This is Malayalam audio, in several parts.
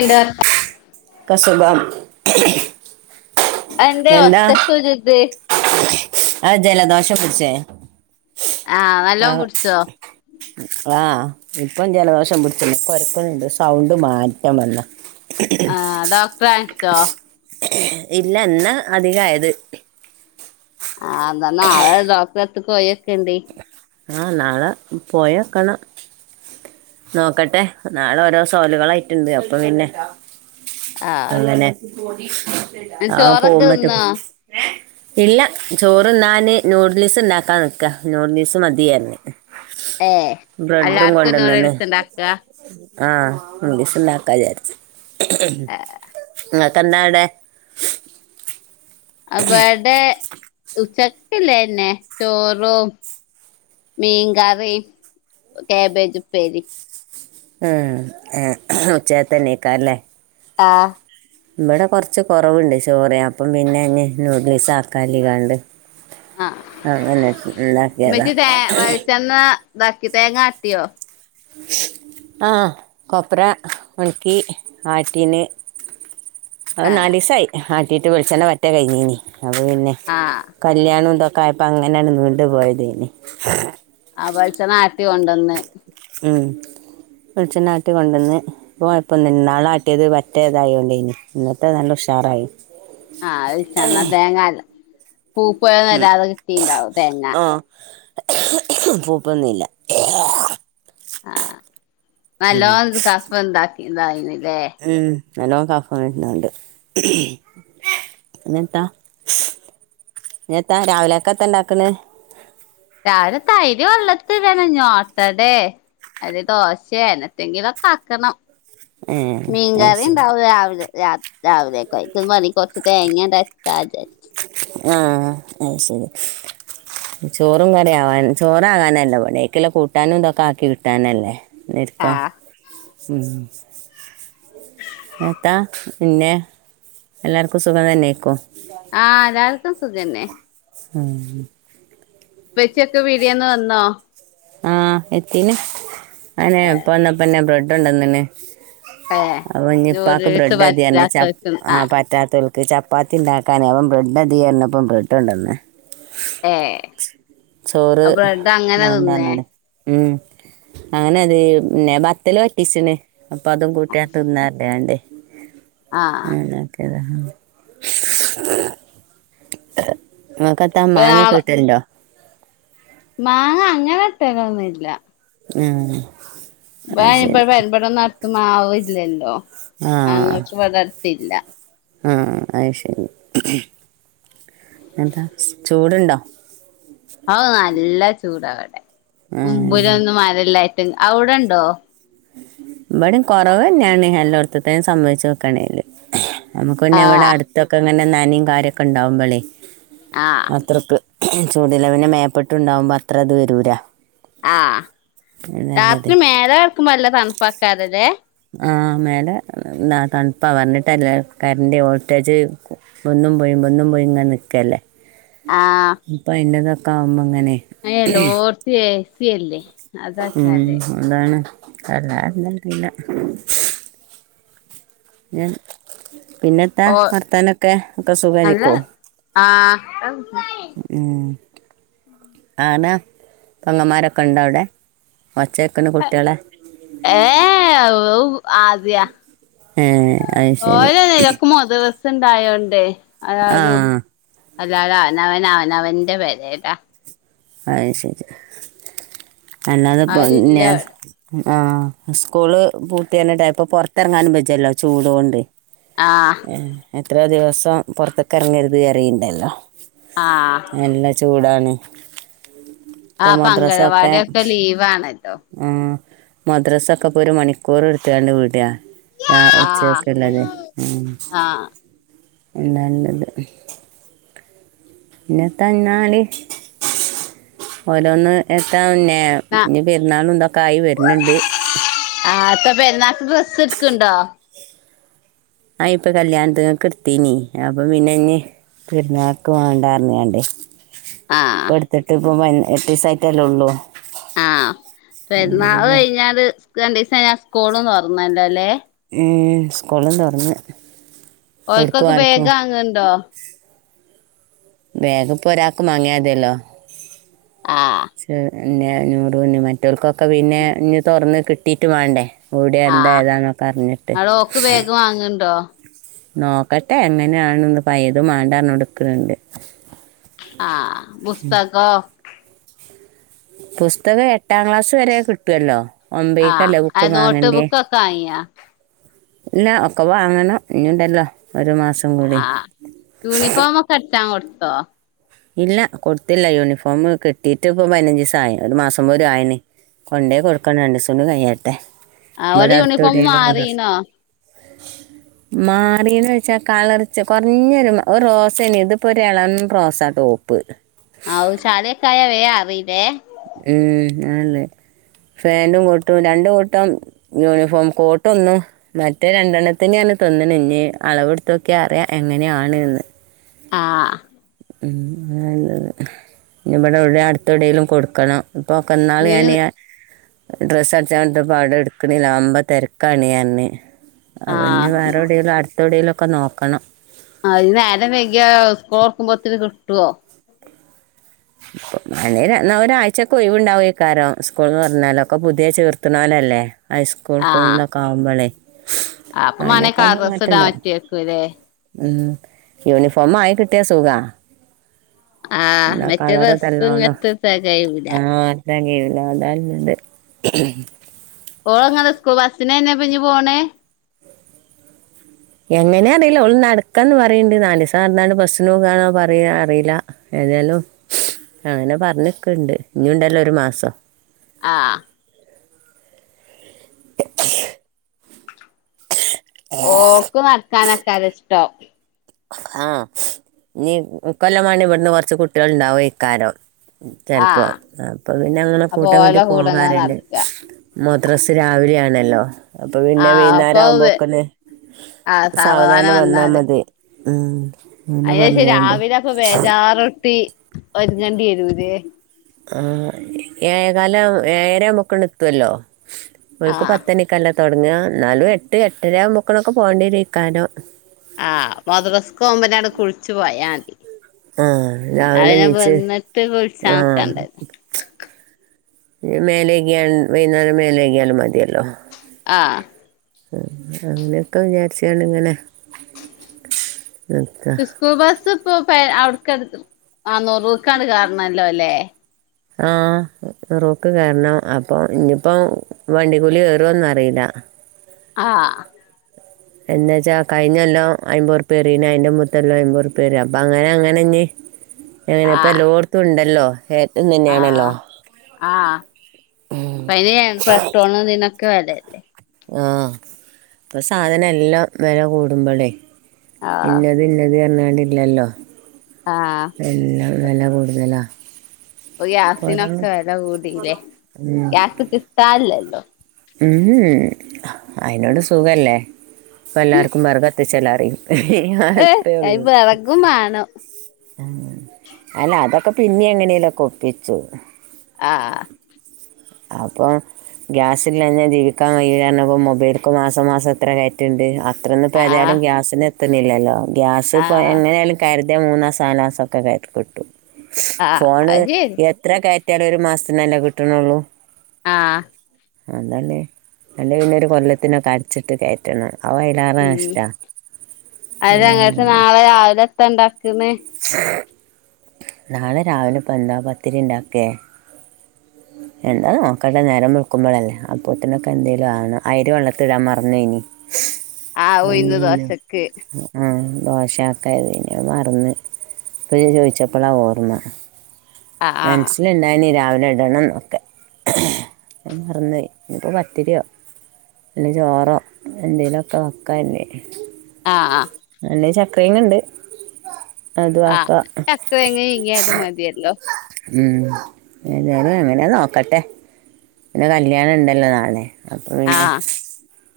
എന്താ കസബാ എന്തെ ഒച്ചക്ക് ഒര് ഇത് അത് ജല ദോഷ പിടിച്ചേ നല്ലോം ആഹ് പിടിച്ചോ ആഹ് ഇപ്പം ജലദോഷം പിടിച്ച്ണ് കൊരക്കുന്നുണ്ട് സൗണ്ട് മാറ്റം വന്ന് ആഹ് ഡോക്ടറെ കാണിച്ചൊ ഇല്ല ഇന്നാ അധികയത് ആഹ് ഇന്ന നാളെ ഡോക്ടറെ അടുത്ത് പോയിക്കെണ്ടി ആഹ് നാളെ പോയൊക്കണം നോക്കട്ടെ നാളെ ഓരോ സോഹലുകളായിട്ടുണ്ട് അപ്പൊ പിന്നെ ആഹ് അങ്ങനെ ഇന്ന് നാളെ ചോറൊക്കെ പൊകുമ്പാട്ടേ തിന്നോ ഇല്ല ചോറുണ്ണാണ് നൂഡിൽസ് ഇ ണ്ടാക്കാൻ ന്ന്ക്കാ നൂഡിൽസ് മ തി പറഞ്ഞ് ഏ എല്ലാർക്കും നൂഡിൽസ് ഇണ്ടാക്ക ആഹ് നൂഡിൽസ് ഇണ്ടാക്കാ വിചാരിച്ച് ഇങ്ങൾക്ക് എത്നാവിടെ ഇബടെ ഉച്ചക്കല്ലന്നെ ചോറും മീൻ കറിം കേബേജ് ഉപേരിം ഉം ഏഹ് ഉച്ചതെന്നെക്കാരംല്ലേ ആഹ് ഇവിടെ കുറച്ച് കുറവുണ്ട് ചോറ് അപ്പം പിന്നെ ഇഞ് നൂഡിൽസ് ആക്കാലികാണ്ട് ആഹ് അതെനെ ഉണ്ടാക്കിയതാ പിന്നെ ഇതാക്കി തേങ്ങാട്ടിയോ ഉ ആ കൊപ്ര ഉണക്കി ആട്ടീന് അത് ആഹ് നാല്സ ആയി ആട്ടീട്ട് വെളിചെണ്ണ പറ്റെ കഴിഞ്ഞീനി അത് പിന്നെ ആഹ് കല്യാണം ഇതെക്കെ ആയപ്പോ അങ്ങനെയാണ്ട് നീണ്ടു പോയതേയ്നി ആ വെൾച്ചെണ്ണ ആട്ടി കൊണ്ടന്ന് ഉം വെളിച്ചെണ്ണാട്ടികൊണ്ടന്ന് ഇപ്പോ കെയപ്പെനുല്ല ഇന്നാളാട്ടിയത് പറ്റേ ഇതായോണ്ടേയ്നി ഇന്നത്തെ നല്ല ഉഷാറായി ആഹ് ച്ചന്നാ തേങ്ങല്ല പൂപ്പെന്നും വരാതെ കിട്ടീണ്ടാവും തേങ്ങ പൂപ്പൊന്നില്ല ആഹ് നല്ലോം കഫം എന്താക്കി ഇതായിനല്ലേ ഉം നല്ലോം കഫം വരുന്നൂണ്ട് ഇ ഞെത്താ ഇഞെത്താ രാവിലെക്കെ എത്ത ഇണ്ടാക്കണ് രാവില അയ്രി വെള്ളത്തിടണം ഇഞോട്ടടേ അല്ലെങ്കി ദോശയാ അങ്ങനെത്തെങ്കിലൊക്കെ ആക്കണം ഏഹ് മീൻ അത് ശരി കറിയിണ്ടാവും രാവിലെ രാത് രാവിലെക്കായിരിക്കും മാണെ കൊറച് തേങ്ങ അങ്ങട് അരച്ചാ വിചാരിച് ആഹ് അയ് ശരി ചോറും കറി ആവാൻ ചോറാകാനല്ല പണി അയ്ക്കില്ലേ കൂട്ടാനും ഇതൊക്കെ ആക്കി കിട്ടാനല്ലേ ന്നെര്ക്കൊ ആഹ് ഉം എത്താ പിന്നെ എല്ലാർക്കും സുഖം തന്നെയ്ക്കും ആഹ് എല്ലാവർക്കും സുഖന്നെ ഉമ്മ് ഇപ്പെച്ചി യൊക്കെ പീടിയെന്ന് വന്നോ? ആഹ് എത്തിന് ആയനെ ഇപ്പ വന്നപ്പന്നെ ബ്രെഡു കെണ്ടന്നിണ് ഏഹ് അപ്പം ഇഞ് ഇപ്പാക്ക് നൂഡിൽസ് ബ്രെഡ് മതിന് പറഞ് പറ്റാത്തോൽക്ക് ആ ആഹ് പറ്റാത്തോ ചപ്പാത്തി ഉണ്ടാക്കാനെ അപ്പം ബ്രഡ് മതി പറഞപ്പം ബ്രെഡ് കൊണ്ടന്ന് ഏഹ് ചോറ് ബ്രെഡ് അങ്ങനെ വാണ്ടാന്ന് തിന്നേ പറഞ്ണ് ഉം അങ്ങനെ അത് പിന്നെ ബത്തല് വറ്റീച്ച്ണ് അപ്പൊ അതും കൂട്ട്യാതിന്നാ പറഞ് കാണ്ട് ആഹ് ആ ഇങ്ങക്കെത്താ ഇപ്പ മാങ്ങൊക്ക നാളെ കിട്ടലണ്ടോ? മാങ്ങ അങ്ങനെ കിട്ടലൊന്നുല്ല ആഹ് [unintelligible] അടുത്ത് മാവില്ലല്ലോ മാങ്ങ മൂച്ചി ഇവിടെ അടുത്തില്ല ആഹ് അയ് ശരി ന്നെന്താ ചൂട് ണ്ടോ ഓ നല്ല ചൂട വിടെ ഉം മുമ്പുരൊന്നും മരല്ലായിട്ട് അവിടിണ്ടോ? ഇവിടേം കുറവന്നെയാണ് എല്ലോടത്തതേം സംമ്മന്തിച്ചു നോക്ആണേല് നമുക്ക് പിന്നെ ഇവടെ ആഹ് അടുത്തൊക്കെങ്ങനെ നനിം കാര്യൊക്കെ ഇണ്ടാവുമ്പളെ ആഹ് അത്രക്ക് ചൂടില്ല പിന്നെ മേപ്പെട്ടുണ്ടാവുമ്പൊ അത്ര ഇത് വെരൂല ആഹ് രാത്രി നല്ലത് മേലെ കെട്ക്കുമ്പോ നല്ല തണുപ്പാക്കാരല്ലേ ആഹ് മേലെ തണുപ്പാ പർഞ്ഞ്ട്ടാര്യല്ല കര്ണ്ട് ഓൾട്ടേജ് ബന്നും പോയും ബന്നും പോയി ഇങ്ങന നി ക്കല്ലേ അപ്പ അയ്ന്റതൊക്ക ആവുമ്പോ ങ്ങനെ അയ്‌ന് എല്ലോട്ത്തു എ സി അല്ലെ ഉം അതാണ് വല്ലാതെ [unintelligible] ഞാൻ പിന്നെ ത്താ ഓ വർത്താനൊക്കെ ഒക്കെ നല്ല സുഖാരിക്കോ ആഹ് ഉം ആന പെങ്ങമ്മാരൊക്കെ ഇണ്ടോ അവ്ടെ ഒച്ചേ ക്ക്ണ് കുട്ട്യളെ ഏ ഏ ഔ ആദ്യാ ഏ അത് ശരി ഓലെയ്ന് എല്ലാർക്കും മദ്റസ്സ് സ്സ്ണ്ടായോണ്ടേ ആ എല്ലാരും എല്ലാര് അവനവൻ അവനവന്റെ പെരേലാ അഹ് ശരി അല്ലാതെപ്പ [unintelligible] ആരുല്ല ന്നെ അവിടെ ആഹ് സ്കൂള് പൂട്ടിയർഞ്ഞ്ട്ട് എഹ് പ്പൊ പൊർത്തെറങ്ങാനും ബെജ്ജല്ലോ ചൂടോണ്ട് ആഹ് ഏ എത്രയോ ദിവസം പൊർത്ത്ക്കെറങ്ങര്ത്അറിണ്ടല്ലോ ആഹ് നല്ല ചൂടാണ് ഇപ്പൊ ആഹ് പ്പ അംഗലവാടി ഒക്കെ ലീവ് ആണല്ലോ ആഹ് മദ്രസൊക്കെ ഇപ്പൊ ഒരു മണിക്കൂർ ഇട്ത്ത്കാണ്ട് വിടാ രാ ആഹ് ഉച്ചെകക്ള്ളത് ഉം ആഹ് പിന്നല്ലത് ഇന്നെ തന്നാളി ഓരോന്ന് എത്താ പിന്നെ ഇഞ് പെരുന്നാളും ഇതൊക്കായി വെര്ന്ണ്ട് ആഹ് അപ്പ പെരുന്നാക്ക് ഡ്രസ്സ് ഇട്ക്ക് ണ്ടോ ആയി പ്പ കല്യാണത്ത്ങ്ങക്ക് ഇട്ത്തീനി അപ്പൊ പിന്നെഞ് പെര്ന്നാക്ക് വണ്ടാർഞ്ഞ്ആണ്ടേ ആഹ് അഹ് ഇട്ത്ത്ട്ട് പ്പൊ പൻ എട്ടീസയ്റ്റല്ലേ ഒള്ളൂ ആഹ് പെരുന്നാള് കഴിഞ്ഞാല് സ്ക് രാണ്ടീസയ്ഞ്ഞാ സ്കൂളും തൊർന്നല്ലോല്ലേ ഏഹ് സ്കൂളും തൊർന്ന് എട്ക്കും ഓൽക്കൊക്കെ ബേഗ് ആർക്കും വാങ്ങ്ണ്ടോ ബേഗ് പ്പൊ ഒരാക്ക് മങ്ങിയാതിയല്ലോ ആഹ് ചെ എ ന്നെ നൂറ്ന്ന് മറ്റോൽക്കൊക്കെ പിന്നെ ഇഞ് തൊർന്ന് കിട്ടിറ്റ് വാണ്ടേ ഓവ്ടെ എന്താ ആഹ് ഏതാ ന്നൊക്കെ അർഞ്ഞിട്ട് ഇങ്ങള് ഓക്ക് ബേഗ് വാങ്ങ്ണ്ടോ നോക്കട്ടെ എങ്ങനെയാണ്ന്ന് പഴേത് മാണ്ടാർഞ്ഞോണ്ട്ക്ക്ണ് ണ്ട് ആഹ് പുസ്തകോ പുസ്തകം എട്ടാം ക്ലാസ്സ് വരെ കിട്ടൊല്ലോ ആഹ് ഒമ്പേയ്ക്കല്ലേ ബുക്ക് അത് നോട്ട് മാങ്ങണ്ട്യേ ബുക്കൊക്കെ വാങ്ങിയോ ഇല്ല ഒക്കെ വാങ്ങണം ഇഞ്ഞുണ്ടല്ലോ ഒരു മാസം കൂടി ആഹ് യൂണിഫോമൊക്കെ അട്ച്ചാൻ കൊട്ത്തോ ഇല്ല കൊട്ത്തില്ല യൂണിഫോമ് കിട്ടിട്ട് ഇപ്പൊ പയ്നഞ്ചിസായി ഒരു മാസം പോലും ആയിന് കൊണ്ടേയി കൊടുക്കണം രണ്ടീസൂടി കയ്യട്ടെ ആഹ് ഓലെ യൂണിഫോം മാറീണോ? മാറീന്ന് വെച്ചാ കളർച്ച് കൊർഞ്ഞൊരു മ ഒരു റോസേനി ഇതിപ്പൊരെളം റോസാ. ടോപ്പ്. ഔഹ് ചള്യൊക്കായാ വേ അറില്ലേ. ഏഹ് ആഹ് ല്ലേ. ഫേൻ്റും കോട്ടും രണ്ട് കൂട്ടം യൂണിഫോം കോട്ട് ഒന്നും മറ്റേ രണ്ടെണ്ണത്തിന് പർഞ്ഞ് തന്ന്ണ്. ഇഞ്ഞ് അളവ് ഇട്ത്തോക്ക്യാ അറിയാ എങ്ങന്യാണ്ന്ന്. ആഹ് ഉം അതാ ഇല്ലത്. ഇഞ്ഞ് ഇബടെ എവ്ടെം അടുത്തെവ്ടെലും കൊടുക്കണം. ഇപ്പോക്ക ഇന്നാൾ ഇയ്യ് ഞാന് ഡ്രസ്സ് അട്ച്ചാൻ കൊട്ത്തപ്പ വ്ടെ ഇട്ക്ക്ണില്ലാ വമ്പം തെരക്കാണിയർഞ്ഞ്. അവഞ് ആഹ് വേറെ എവ്ടേലും അട്ത്തെവ്ടേലും ഒക്കെ നോക്കണം. ആഹ് അഹ് ഞ് നേരം വെഗ്യാ സ്കൂളൊർക്കുമ്പോത്തിന് കിട്ടോ. പ്പം മാണേൽ ര ന്ന ഒരാഴ്ച ഒഴിവ്ണ്ടാവ്വേക്കാരം സ്കൂൾന്ന് പർഞ്ഞേലോ ഒക്കെ പുതിയ ചേർത്ത്ണോലല്ലേ. ഹൈസ്കൂൾക്കും ഇതൊക്കാവുമ്പളേ. ആ പ്പം മാണേ കളർ ഡ്രസ് ഇടാൻ പറ്റേക്കുലേ. ഉം യൂണിഫോം ആയി കിട്ടിയാ സുഖാ. ആഹ് ഇന്നാ മറ്റേ കളറ് ഡ്രസ്സ് തെല്ലോണം ഇങ്ങട്ട് തെകയൂല ആഹ്. തെകിയൂല്ല അതാല്ലണ്ട്. ഓളെങ്ങനെ സ്കൂ ബസ്സിനെന്നെ ഇപ്പഞ്ഞ് പോണേ? എങ്ങനെ അറീല്ല. ഓള് നട്ക്കംന്ന് പറിണ്ട് നാലീസ് നട്ന്നാണ്ട് ബസ്സിന് പോകാണോ പറയ അറീല്ല. ഏത്യാലും അങ്ങനെ പർഞ്ക്ക്ണ്ട്, ഇഞ്ഞൂണ്ടല്ലോ ഒരു മാസം. ആഹ് [inaudible] ഓക്ക് നടക്കാനേക്കര ഇഷ്ടം. ആഹ് ഇഞ്ഞ് ഇക്കൊല്ലം മാണേ ഇവട്ന്ന് കൊർച്ച് കുട്ട്യേൾ ഇണ്ടാവ്വേക്കാരം. ചെൽപ്പോം ആഹ് അപ്പൊ പിന്നെ അങ്ങനെ അപ്പൊ കൂട്ടം കെട്ടി ഓലെ കൂടെങ്ങനെ പോകാറിണ്ട്. നടക്കാ മദ്രസ് രാവിലേണല്ലോ. അപ്പൊ പിന്നെ ആഹ് അപ്പൊ വൈന്നാരാവുമ്പോക്കൊന്ന് സാവധാനം വന്നാ മതി. ഉം അങ്ങനെ അഹ് വിചാര്ച്ച് പറഞ്ഞുകാണ്ട് രാവിലെ അപ്പം ബേജാറൊട്ടി ഒര്ങ്ങണ്ടി വരൂല്ലേ. ആഹ് ഏതാലും ഏഴരാവുമ്പോക്കും ണ്ട് എത്തുവല്ലോ ഓൽക്ക് ആഹ് പത്തണി ക്കല്ലെ തൊട്ങ്ങാ. ഇന്നാലും എട്ട് എട്ടര ആകുമ്പോക്കണൊക്കെ പോകണ്ട്യേരേക്കാരം. ആഹ് മദ്രസ്കോവുമ്പന്നാണ് കുള്ച്ചു പോയ മതി. ആഹ് ന്നാ രാവിലെ പിന്നെ നീച്ച് വന്നിട്ട് കുളിച്ചാ ആഹ് നിക്കണ്ടല്ലോ ഇല്ലെ മേലക്യാൺ വൈന്നേരം മേലക്യാലും മതിയല്ലോ. ആഹ് ആഹ് അങ്ങന്യൊക്കെ വിചാരിച്ചാണ്ട്ങ്ങനെ നിക്കാ. സ്കൂ ബസ് ഇപ്പോ പെ അവ്ട്ക്കാണ്ട് ആഹ് നെറൂക്കാണ്ട് കേറ്ണല്ലോല്ലേ. ആഹ് നെറൂക്ക് കേറണം അപ്പം ഇനി പ്പം വണ്ടി കൂലി ഏറോന്നറീല്ല. ആഹ് എന്ന് വച്ചാ കഴിഞ്ഞൊല്ലോം അയ്മ്പതുർപ്യേ ഏറീണ് അയ്ന്റെ മുമ്പത്തൊല്ലും അയ്മ്പത് ഉർപ്യ ഏറി അപ്പ അങ്ങനെ അങ്ങനെഞ് ഏഹ് ഇപ്പ ആഹ് എല്ലോട്ത്തും ണ്ടല്ലോ ആഹ് ആഹ് പനി പട്ടോന്ന് നിന്നൊക്കെ ആഹ ഇപ്പൊ സാധനം എല്ലാം വില കൂടുമ്പോളേ ആഹ് പിന്നെ പിന്നെ അതില്ലത് പറഞ്ഞോണ്ടില്ലല്ലോ ആഹ് എല്ലാം വില കൂടുതലാണ് അപ്പോൾ ഓരോ ഗ്യാസിനൊക്കെ വല കൂടില്ലേ ഗ്യാസ് കിട്ടാനില്ലല്ലോ ഉം അയിനോട് സുഖല്ലേ അപ്പ എല്ലാവർക്കും വറകുത്തിച്ചില അറിയും ഏഹ് അത്രയ ഒള്ളു അയിന് വെറകും വേണം അല്ല അതൊക്കെ പിന്നെ എങ്ങനെലൊക്കെ ഒപ്പിച്ചു ആഹ് അപ്പൊ ഗ്യാസ് ഇല്ല ഞാൻ ജീവിക്കാൻ വയ്യാഞ്ഞപ്പം മൊബൈൽക്ക മാസം മാസം എത്ര ണ്ട് അത്രന്ന് ആഹ് ഇപ്പോതാലും ഗ്യാസിന് എത്തുന്നില്ലല്ലോ ഗ്യാസ് ഇപ്പോ ആഹ് എങ്ങനൊലും കരുതി മൂന്നാസാലാസ ഒക്കെ കത്ത് കൊട്ടു ആഹ് ഫോൺ അത് ശരി ഇത്ര കയറ്റിയാല ഒരു മാസത്തിനന്നല്ലേ കിട്ടുന്നുള്ളൂ ആഹ് അതല്ലേ അല്ല പിന്നെ ഒരു കൊല്ലത്തിനൊക്കെ അരച്ചിട്ട് കയറ്റണം അവ അതിലാറാണ് ഉം അങ്ങത്തെ ഇഷ്ടമാണ് നാളെ രാവിലെ എത്ത ഉണ്ടാക്കന്ന് നാളെ രാവിലെ ഇ പ എന്ത പത്തിരിണ്ടാക്കേ എന്താ മക്കളുടെ നേരം നോക്കുമ്പോളല്ലേ അപ്പത്തിനൊക്കെ എന്തേലും ആണ് ആയിര് വെള്ളത്തിടാൻ മറഞ്ഞ ഇനി ആഹ് അ ഉഴുന്ന് മീന ദോശക്ക് ആഹ ദോശയാക്കെ മറന്ന് ഇ ചോദിച്ചപ്പോളാ ഓർന്ന ആഹ് ആഹ് മനസ്സിലുണ്ടായിനീ രാവിലെ ഇടണോന് ഞാൻ മറന്നുപോയി ഇനി പത്തിരുയാ അല്ല ചോറോ എന്തേങ്കലുമൊക്കെ വയ്ക്കാന്നേ ആഹ് ആഹ് അല്ല ചക്രന ഇണ്ട് ആഹ് ചക്ക എങ്ങ ഇങ്ങ അത് മതിയല്ലോ ഉ ഏതായാലും എങ്ങനെ നോക്കട്ടെ പിന്നെ കല്യാണണം ഉണ്ടല്ലോ നാളെ അപ്പൊ പിന്നെ ആഹ്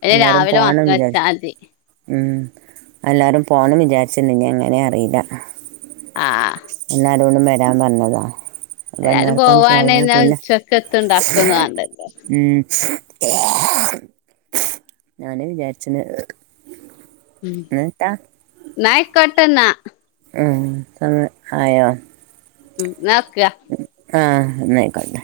പിന്നെ എല്ലാരും രാവിലെ മാത്രം പോണംല്ല വെച്ചാ മതി മ എല്ലാവരും പോണം വിചാരിച്ചരുന്നു ഇഞ അങ്ങനെ അറിയില്ല ആഹ് എന്നടോണ് വരാൻ പറഞ്ഞതാ എല്ലാരും വന്നർക്കാണ് പോവാണ് പോയ ന്നാ പിന്നെ ഉച്ചക്കത്തെ ഇണ്ടാക്കൊന്നും വാണ്ടല്ലോ ഉ ഞാന് വിചാരിച്ചന് ഉം നായക് കട്ടന്ന സ ആയോ ഉം നക്കിയ ആ എന്നായിക്കണ്ടെ